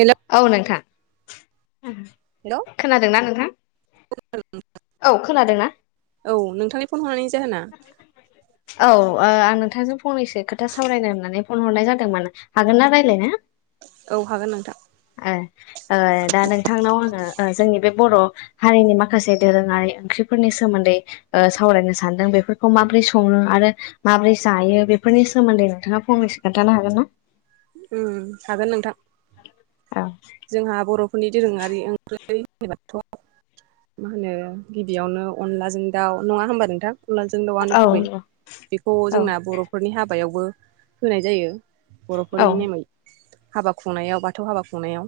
हेल' औ नोंथां खोनादोंना नोंथां? औ खोनादोंना औ नोंथांनि फन हरनायनि जाहोना? औ आं नोंथांजों फंनैसो खोथा सावरायगोन होननानै फन हरनाय जादोंमोन हागोन ना रायज्लायनो? औ हागोन नोंथां ओ दा नोंथांनाव आङो ओ जोंनि बे बर' हारिनि माखासे दोरोङारि ओंख्रिफोरनि सोमोन्दै ओ सावरायनो सानदों बेफोरखौ माबोरै सङो आ रो माबोरै जायो बेफोरनि सोमोन्दै नोंथाङा फंनैसो खोन्थानो हागोन ना? उ हागोन नोंथां। औ जोंहा बर'फोरनि दोरोङारि ओंख्रै [unintelligible] मा होनो गिबियावनो अनलाजों दाउ नङा होमबा नोंथां! अनलाजों दाउआनो औ गुबै बेखौ औ जोंना बर'फोरनि हाबायावबो होनाय जायो। औ बर'फोरनि नेमै हाबा खुंनायाव बाथौ हाबा खुंनायाव।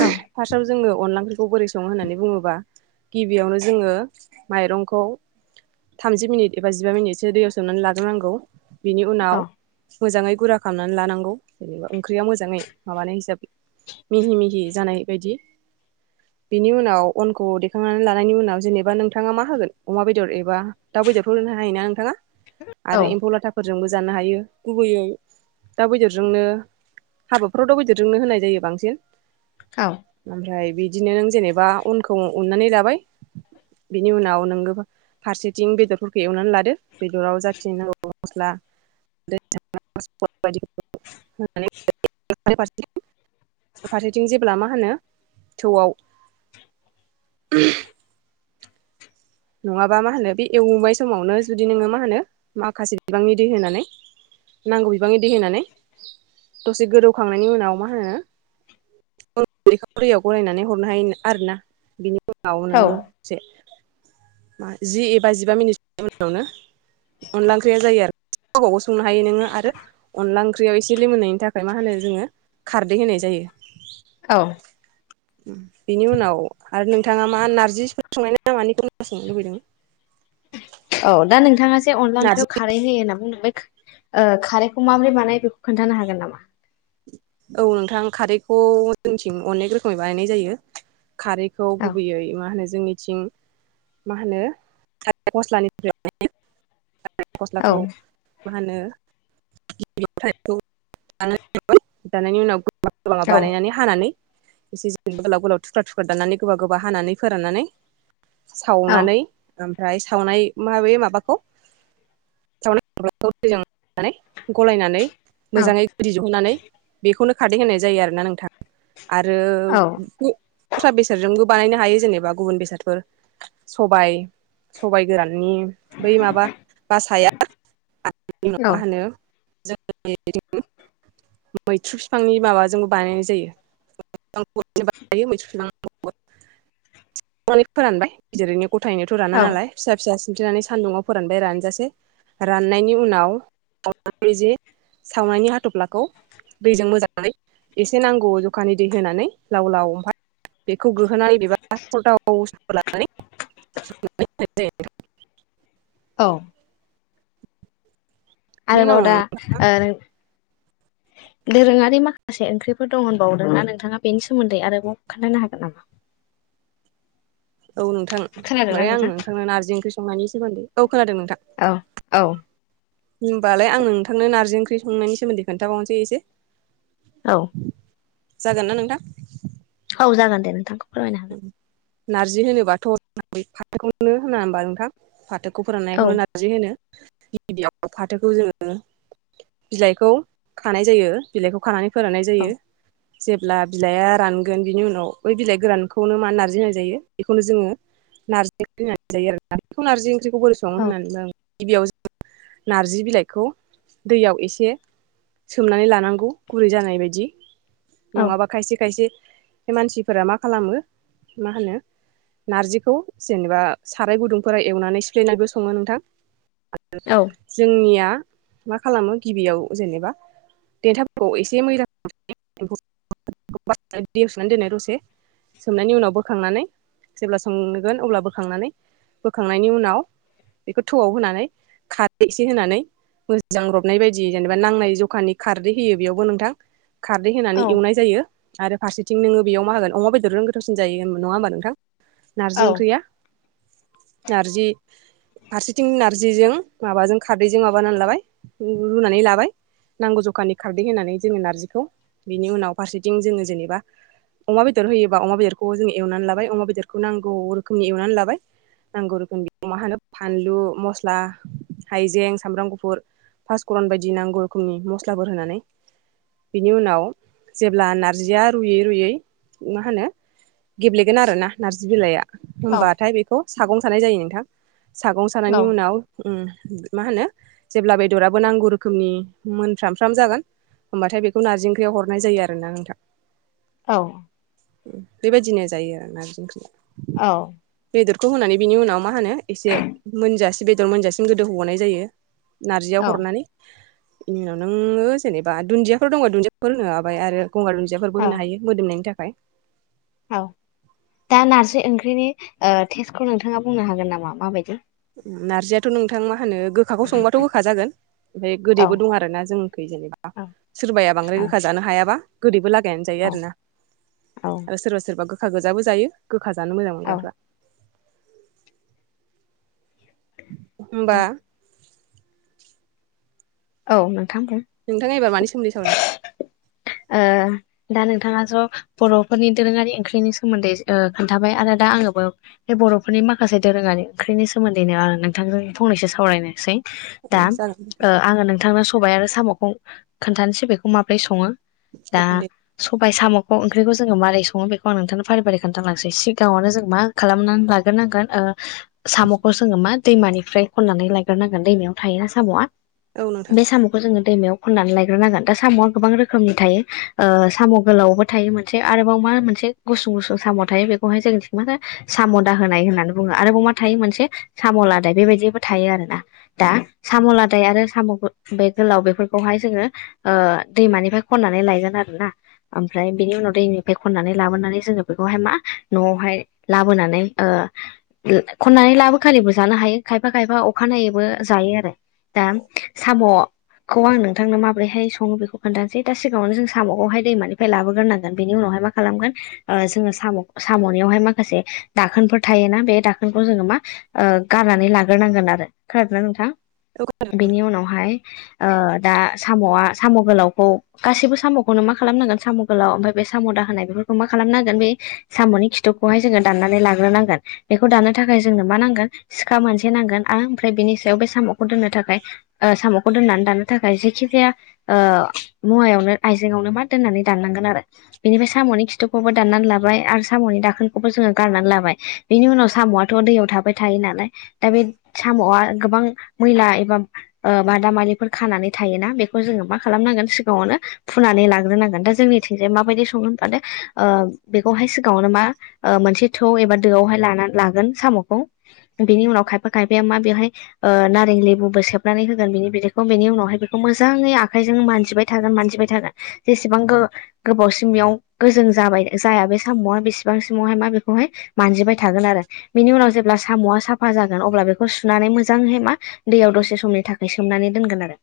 औ जोङो अनला ओंख्रि खौ बोरै संङो होननानै बुङोबा गिबियावनो जोङो मायरंखौ थामजि मिनिट एबा जिबा मिनिटसो दैयाव सोमनानै लाग्रोनांगौ। बिनि उनाव मोजाङै गुरा खालामनानै लानांगौ जेनेबा ओंख्रिया मोजाङै माबानाय हिसाबै मिहि मिहि जानाय बायदि बेनि उनाव अनखौ दैेखांनानै लानायनि उनाव जेनेबा नोंथाङा मा होगोन अमा बेदर एबा दाउ दाउ बेदर फोर होनो हयोना नोंथाङा आरो एम्फौ लाथाफोर जोंबो जानो हायो गुबैयै दाउ बेदरजोंनो हाबाफोराव दाउ बेदरजोंनो होनाय जायो बांसिन। औ ओमफ्राय बिदिनो नों जेनेबा उनखौ उननानै लाबाय। बेनि उनाव नो फारसेथिं बेदरफोरखौ एवनानै लादो। बेदराव जाखिनि नांगौ मस्ला [unintelligible] [unintelligible] होनब्ला मा होनो थौआव [unintelligible] नङाबा मा होनो बे एवबाय समावनो जुदि नोङो मा होनो माखासे बिबांनि दै होनानै नांगौ बिबाङै दै होनानै दसे गोदौखांनायनि उनाव मा होनो लेखाियाव [inaudible] [unintelligible] गरायनानै हरनो हायो आरोोना बिनि [unintelligible] नोङो औ एसे जि एबा जिबा मिनिट उनावनो अनला ओंख्रिया जायो आरो गाव गावासो संनो हायो नोङो आरो अनला ओंख्रिया एसे लिमोननायनि थाखाय मा होनो जोङो खारदै होनाय जायो। औ बिनि उनाव आरो नोंथाङा मा नारजिफोर संनाय ना मानिखौ खोनासंनो लुबैदों? औ दा नोंथाङा जे अनला नारजि ओंख्रियाव खारै होयो होनना खारैखौ माबोरै बानाय बेखौ खोन्थानो हागोन नामा? औ नोंथां खारैखौ‌ जोंथिं अनेक रोखोमै बानायनाय जायो। खारैखौ औ गुबैयै मा होनो जोंनिथिं मा होनो थालिर फस्लानिफ्राय थालिर औ फस्लाखौ [inaudible] मा होनो [inaudible] जानायनि उनाव गोबा-गोबा औ बानायनानै हानानै एसे एसे गोलाव गोलाव थुख्रा थुख्रा दाननानै गोबा गोबा हानानै फोराननानै औ सावनानै ओमफ्राय सावनाय माबे माबाखौ [unintelligible] गलायनानै औ मोजाङै गदि दिहुननानै बेखौनो खादै होननाय जायो आरोना नोंथां आरो औ दस्रा बेसादजोंबो बानायनो हायो जेनेबा गुबुन बेसादफोर सबाइ- सबाइ गोरान मानि बै माबा बासाया आनाव औ मा होनो [inaudible] [unintelligible] [inaudible] जों मैथ्रु बिफांनि माबाजोंबो बानायनाय जायो। मैसनानै फोरानबाय गिदिरनि [inaudible] [unintelligible] गथायनोथ' औ राना नालाय फिसा फिसा सिन्थिनानै सान्दुङाव फोरानबाय रानजासे राननायनि उनाव जि सावनायनि हाथफ्लाखौ दैजों मोजाङै एसे नांगौ जखानि दै होनानै लाव-लाव ओमफ्राय बेखौ गोहोनानै [inaudible] [unintelligible] औ। बेनि आरोबाव उनाव दा ओ दोरोङारि माखासे ओंख्रिफोर दं होनबावदों ना नोंथाङा बेनि सोमोन्दै आरोबाव खोन्थनो हागोन नामा? [inaudible] औ नोंथां खोनादोंना दहाय आं नोंथां? नोंथांनो नारजि ओंख्रि संनायनि सोमोन्दै औ खोनादों नोंथां। औ औ होनोमबालाय आं नोंथांनो नार्जि ओंख्रि संनायनि सोमोन्दै खोन्थाबावनोसै एसे औ। जागोन ना नोंथां? औ जागोन दे नोंथांखौ फोरमायनो हागोन। नार्जि होनोबाथ' होन फाथोखौनो होना होनबा नोंथां? फाथोखौ औ फोराननायखौनो नारजि होनो गिबियाव फाथोखौ जोङो बिलाइखौ खानाय जायो बिलाइखौ खानानै फोराननाय औ जायो जेब्ला बिलाइआ रानगोन बिनि उनाव बै बिलाइ गोरानखौ खौनो मा नारजि होनना जायो बेखौनो जोङो नारजि ओंख्रि होननानै जायो आरोना ओंख्रिखौ बोरै सङनो होनानै बुदों? गिबियाव जों नारजि बिलाइखौ दैयाव एसे सोमनानै लानांगौ गुरै जानाय बायदि औ नङाबा खायसे खायसे मानसिफोरा मा खालामो मा होनो नारजिखौ जेनेबा साराय गुदुंफोरा एवनानै सिफ्लायनानैबो सङो नोंथां। आरो औ जोंनिया मा खालामो गिबियाव जेनेबा देन्थाफोरखौ एसे [inaudible] दैयाव दोननाय दसे सोमनायनि उनाव बोखांनानै जेब्ला संगोन अब्ला बोखांनानै बोखांनायनि उनाव बेखौ थौआव होनानै खारै एसे होनानै मोजां रबनाय बायदि जेनेबा नांनाय जखानि खारदै होयो बेयावबो नोंथां खारदै औ होनानै एवनाय जायो आरो फारसेथिं नोङो बेयाव मा होगोन अमा बेदरजों गोथावसिन जायो नङा होमबा नोंथां। नारजि ओंख्रिया नारजि फारसेथिं नारजिजों माबाजों खारदैजों माबानानै लाबाय रुनानै लाबाय। नांगौ जखानि खारदै होनानै जोङो नारजिखौ बिनि उनाव फारसेथिं जोङो जेनेबा अमा बेदर होयोबा अमा बेदरखौ जोंङ एवनानै लाबाय अमा बेदरखौ नांगौ रोखोमनि एवनानै लाबाय नांगौ रोखोम मा होनो फानलु मस्ला हायजें सामब्राम गुफुर पासपुरन बायदि नांगौ रोखोमनि मस्लाफोर होनानै बिनि उनाव जेब्ला नारजिया रुयै रुयै मा होनो? गेब्लेगोन आरोना नारजि बिलाइआ औ होमबाथाय बेखौ सागं सानाय जायो नोंथां। सागं सानायनि उनाव ओ मा होनो जेब्ला बेदराबो नांगौ रोखोमनि मोनफ्रामफ्राम जागोन होमबाथाय बेखौ नारजि ओंख्रियाव हरनाय जायो आरो ना नोंथां। औ। बेबायदिनो जायो नारजि ओंख्रिआ औ। बेदरखौ होनानै बिनि उनाव मा होनो एसे मोनजासे बेदर मोनजासिम गोदो होबावनाय जायो। नारजियाव औ हरनानै बेनि उनाव नोङो जेनेबा दुन्दियाफोर दं दुन्दियाफोर होलाबाय आरो। गंगार दुदियाफोरबो औ होनो हायो मोदोमनायनि थाखाय। औ दा नारजि ओंख्रिनि टेस्टखौ नोंथाङा बुंनो हागोन नामा माबायदि नारजियाथ' नोंथां मा होनो गोखाखौ संबाथ' गोखा जागोन ओमफ्राय औ गोदैबो दं आरो ना जोंनिखै जेनेबा औ सोरबाया औ बांद्राय गोखा जानो हायाबा गोदैबो लागायनानै जायो आरो ना औ औ आरो सोरबा सोरबा गो गोखा गोजाबो जायो गोखा जानो मोजां औ मोनग्राफ्रा होनबा औ नोंथां बुं। नोंथाङा एबार मानि सोमोन्दै सावरायनो ओ दानि नोंथाङा स बर'फोरनि दोरोङारि ओंख्रिनि सोमोन्दै ओ खोन्थाबाय आरो दा आंबो बे बर'फोरनि माखासे दोरोङारि ओंख्रिनि सोमोन्दैनो आरो नोंथांजों फंनैसो सावरायनोसै औ दा जागोन ओ आङो नोंथांनो सबाय आरो सामखौ खोन्थानोसै बेखौ माबोरै सङो। दा औ दे सबबाय साम अ ओंख्रिखौ जोङो मारै सङो बेखौ आं नोंथांनो फारि फारि खोन्थालांसै सिगाङावनो जों मा खालामनानै लाग्रोनांगोन ओ साम'खौ जोङो मा दैमानिफ्राय खननानै लायग्रोनांगोन दैमायाव थायोना साम'आ? औ नोंथां बे साम'खौ जोङो दैमायाव खननानै लायग्रोनांगोन। दा साम'आ गोबां रोखोमनि थायो साम' गोलावबो थायो मोनसे आरोबाव मा मोनसे एसे गुसुं गुसुं साम' थायो बेखौहाय जोंनिथिं मा होनो साम' दाहोनाय होननानै बुङो आरोबाव मा थायो मोनसे साम' लादाय बेबायदिबो थायो आरोना दा साम' लादाय आरो साम' बे गोलाव बेफोरखौहाय जोङो दैमानिफ्राय खननानै लायगोन आरो ना ओमफ्राय बिनि उनाव दैनिफ्राय खननानै लाबोनानै जोङो बेखौहाय मा न'आवहाय लाबोनानै ओ खननानै लाबो खालिबो जानो हायो खायफा खायफा अखानायैबो जायो आरो दा साम' खौ आं नोंथांनो माबोरैहाय सङो बेखौ खोन्थानोसै दा सिगाङावनो जों साम'खौहाय दैमानिफ्राय लाबोग्रोनांगोन बेनि उनाव माबा खालामगोन ओ जोङो साम' साम'नियाव माखासे माखासे दोनफोर थायोना बे दोनखौ जोङो मा ओ गारनानै लाग्रोनांगोन आरो खोनादोंना नोंथां? औ [unintelligible] बाय ओ दा साम'आ साम' गोलावखौ गासैबो साम'खौनो मा खालामनांगोन साम' गोलाव ओफ्राय बे साम' दाहोनाय बेफोरखौ मा खालामनांगोन बे साम'नि खिथुखौहाय जोङो दाननानै लाग्रोनांगोन बेखौ दानो थाखाय जोंनो मा नांगोन सिखा मोनसे नांगोन आरो ओमफ्राय बेनि सायाव बे साम'खौ दोननो थाखाय। ओ साम'खौ दोननानै दाननो थाखाय जायखि जाया ओ मुवायावनो आइजेंआवनो मा दोननानै दान गोन आरो बेनिफ्राय साम'नि खिथुखौबो दाननानै लाबाय आरो साम'नि दाखोनखौबो जोङो गारनानै लाबाय। बेनि उनाव साम'आथ' दैयाव थाबाय थायोनालाय दा बे साम'आ गोबां मैला एबा बादामालिफोर खानानै थायोना बेखौ जोङो मा खालामनांगोन सिगाङावनो फुनानै लाग्रोनांगोन दा जोंनि। थिंजाय माबादि संगोन ओ बेखौहाय सिगाङावनो मा मोनसे थौ एबा दोयावहाय लानानै लागोन साम'खौ बिनि उनाउ कायपा - कायपाय मा बेहाय नारें लेहु बो सोब। खुनानै होगोन बिनि बिदैखौ बेनि उनावहाय बेखौ मोजाङै आखाइजों मानजिबाय थागोन मानजिबाय थागोन जेसेबां गो गोबावसिम बेयाव गोजों जाबाय जाया बे साम'आ बेसेबांसिमावहाय मा बेखौहाय मानजिबाय थायो थागोन आरो बेनि उनाव जेब्ला साम'आ साफा जागोन अब्ला बेखौ सुनानै मोजाङै दैयाव दसे समनि थाखाय सोमनानै दोनगोन आरो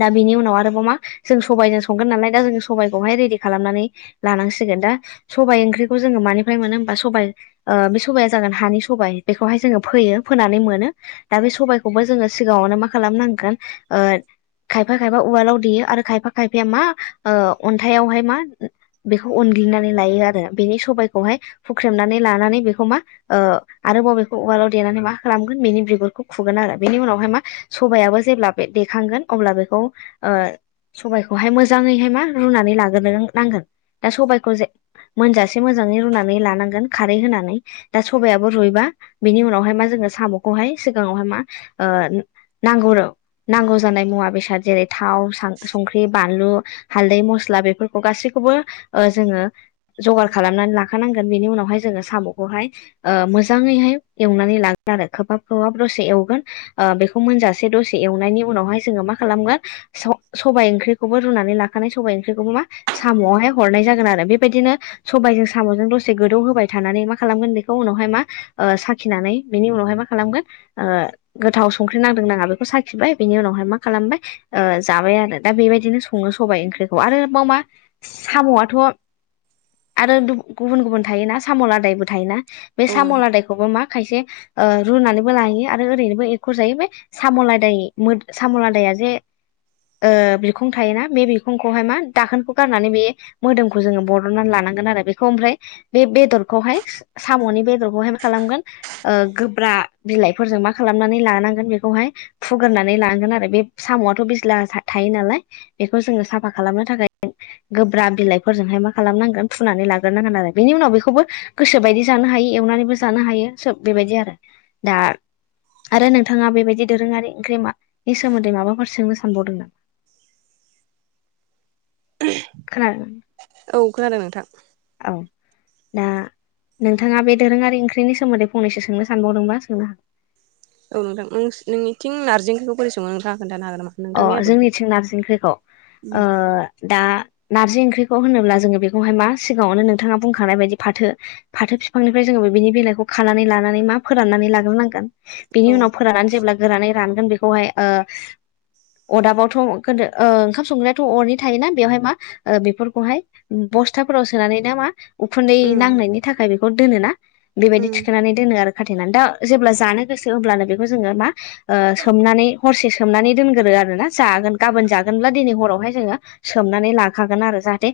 दा बिनि उनाव आरोबाव मा जों सबाइजों संगोन नालाय दा जों सबाइखौहाय रेदि खालामनानै लानांसिगोन जोङो दा सबाइ ओंख्रिखौ जोङो मानिफ्राय मोनो होनबा सबाइ ओ बे सबाइआ जागोन हानि सबाइ बेखौहाय जोङो फोयो फोनानै मोनो दा बे सबायखौबो जोङो सिगाङावनो मा खालामनांगोन ओ खायफा खायफा उवालाव देयो आरो खायफा खायफाया मा अन्थायावहाय मा बेखौ उन उनग्लिनानै लायो आरो बेनि सखौहाय फुख्रेमनानै लानानै बेखौ मा ओ आरोबाव बेखौ उवालाव देनानै मा खालामगोन बेनि बिगुरखौ खुगोन आरो बेनि उनाव ओमफाय मा सबायाबो जेब्ला बे देखांगोन अब्ला बेखौ ओ सबाइखौहाय मोजाङैहाय मा रुनानै लाग्रोनो नांगोन दा सबाइखौ जे मोनजासे मोजाङै रुनानै लानांगोन खारै होनानै दा सबायाबो रुइबा बिनि उनावहाय मा जा ओ साम'खौहाय सिगाङावहाय मा नांगौ नांगौ जानाय मुवा बेसाद जेरै थाव सां संख्रि बानलु हाल्दै, मस्ला बेफोरखौ गासैखौबो ओ जोङो जगार खालामनानै लाखानांगोन बेनि उनावहाय जोङो साम'खौहाय मोजाङैहाय एवनानै लागोन आरो खोबहाब खोबहाब दसे एवगोन। बेखौ मोनजासे दसे एवनायनि उनावहाय जोङो मा खालामगोन सबाय ओंख्रिखौबो रुनानै लाखा माने सबाइ ओंख्रिखौबो मा साम'आवहाय हरनाय जागोन आरो बेबायदिनो सबायजों साम'जों दसे गोदौ होबाय था [unintelligible] नानै मा खालामगोन बेखौ उनावहाय मा साखिनानै बेनि उनावहाय मा खालामगोन गोथाव संख्रि नांदों नाङा बेखौ साखिबाय बेनि उनावहाय मा खालामबाय ओ जाबाय आरो दा बेबायदिनो सङो सबाय ओंख्रिखौ आरोब मा साम'आथ' आरो गुबुन गुबुन थायोना साम' लादायबो थायोना बे औ साम' नोंथां लादायखौबो मा खायसे ओ रुनानैबो लाहैयो आरो ओरैनो एख' जायोबो बे साम'लादाय सामलादाया जे ओ बिखं थायोना बे बिखंखौहाय मा दाखोनखौ गारनानै बे मोदोमखौ जोङो बरननानै ला [unintelligible] आरो बेखौ ओमफ्राय बे बेदरखौहाय सामनि बेदरखौहाय मा खालामगोन ओ गोब्रा [unintelligible] बिलाइफोरजों मा खालामनानै लानांगोन बेखौहाय फुग्रोनानै लानांगोन आरो बे साम'आथ' बिज्ला थायो नालाय। बेखौ जोङो साफा खालामनो थाखाय गोब्राब बिलाइफोरजोंहाय मा खालामनांगोन फुनानै लाग्रोनांगोन आरो बेनि उनाव बेखौबो गोसोबायदि जानो हायो एवनानैबो जानो हायो सोब बेबायदि आरो दा आरो नोंथाङा बेबायदि दोरोङारि ओंख्रिनि मानि सोमोन्दै माबाफोर सोंनो सानबावदों नामा खोनादों औ खोनादों नोंथां। ना नोंथाङा बे दोरोङारि ओंख्रिनि सोमोन्दै फंनैसो सोंनो सानबावदोंबा सोंनो हा औ नोंथां नोंनिथिं नारजि ओ‌ंख्रिखौ बोरै सङो नोंथांया खोन्थानो हागोन। नामा अ नोंथांनि आदबजों? जोंनिथिं नारजि ओंख्रिखौ ओ दा नारजि ओंख्रिखौ होनोब्ला जोङो बेखौहाय मा सिगाङावनो नोंथाङा बुंखानाय बायदि फाथो फाथो बिफांनिफ्राय जोङो बिनि बेलाइखौ खानानै लानानै मा फोराननानै लाग्रोनांगोन? बिनि औ उनाव फोराननानै जेब्ला गोरानै रानगोन बेखौहाय ओ अरदाबावथ' गोदो ओ ओंखाम संग्रायाथ' अरनि थायोना बेवहाय मा बेफोरखौहाय बस्थाफोराव सोनानै नामा उखुन्दै उम नांनायनि थाखाय बेखौ दोनोना बेबायदि उम थिखोनानै दोनो आरोना खाथेनानै दा जेब्ला जानो गोसो अब्लानो बेखौ जोङो मा सोमनानै हरसे सोमनानै दोन आरोना जागोन गाबोन जागोनब्ला दिनै हरावहाय जोङो सोमनानै लाखागोन आरो जाहाथे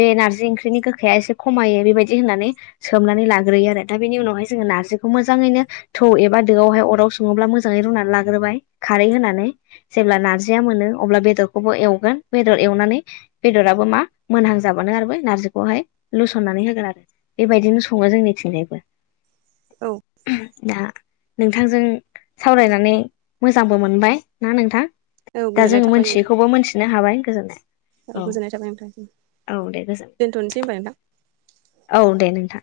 बे नारजि ओंख्रिनि गोखाया एसे खमायो बेबायदि होननानै सोमनानै लाग्रोयो आरो दा बेनि उनावहाय जोङो ना नारजिखौ मोजाङैनो थौ एबा दोआवहाय अराव सङोब्ला मोजाङै रुनानै लाग्रोबाय खारै होनानै। जेब्ला नारजिया मोनो अब्ला बेदरखौबो एवगोन बेदर एवनानै बेदराबो मा मोनहां जाबानो आरो बे नारजिखौहाय लुसननानै होगोन आरो बेबायदिनो सङो जोंनिथिंजायबो। औ दा नोंथांजों सावरायनानै मोजांबो मोनबाय ना नोंथां। औ दा गोजोननाय जोङो थाबाय नोंथां मोनथियैखौबो मोनथिनो हाबाय गोजोननाय औ गोजोननाय थाबाय नोंथांनिसिम दे गोजोन दोनथ'नोसै होनबा नोंथां। औ दे नोंथां।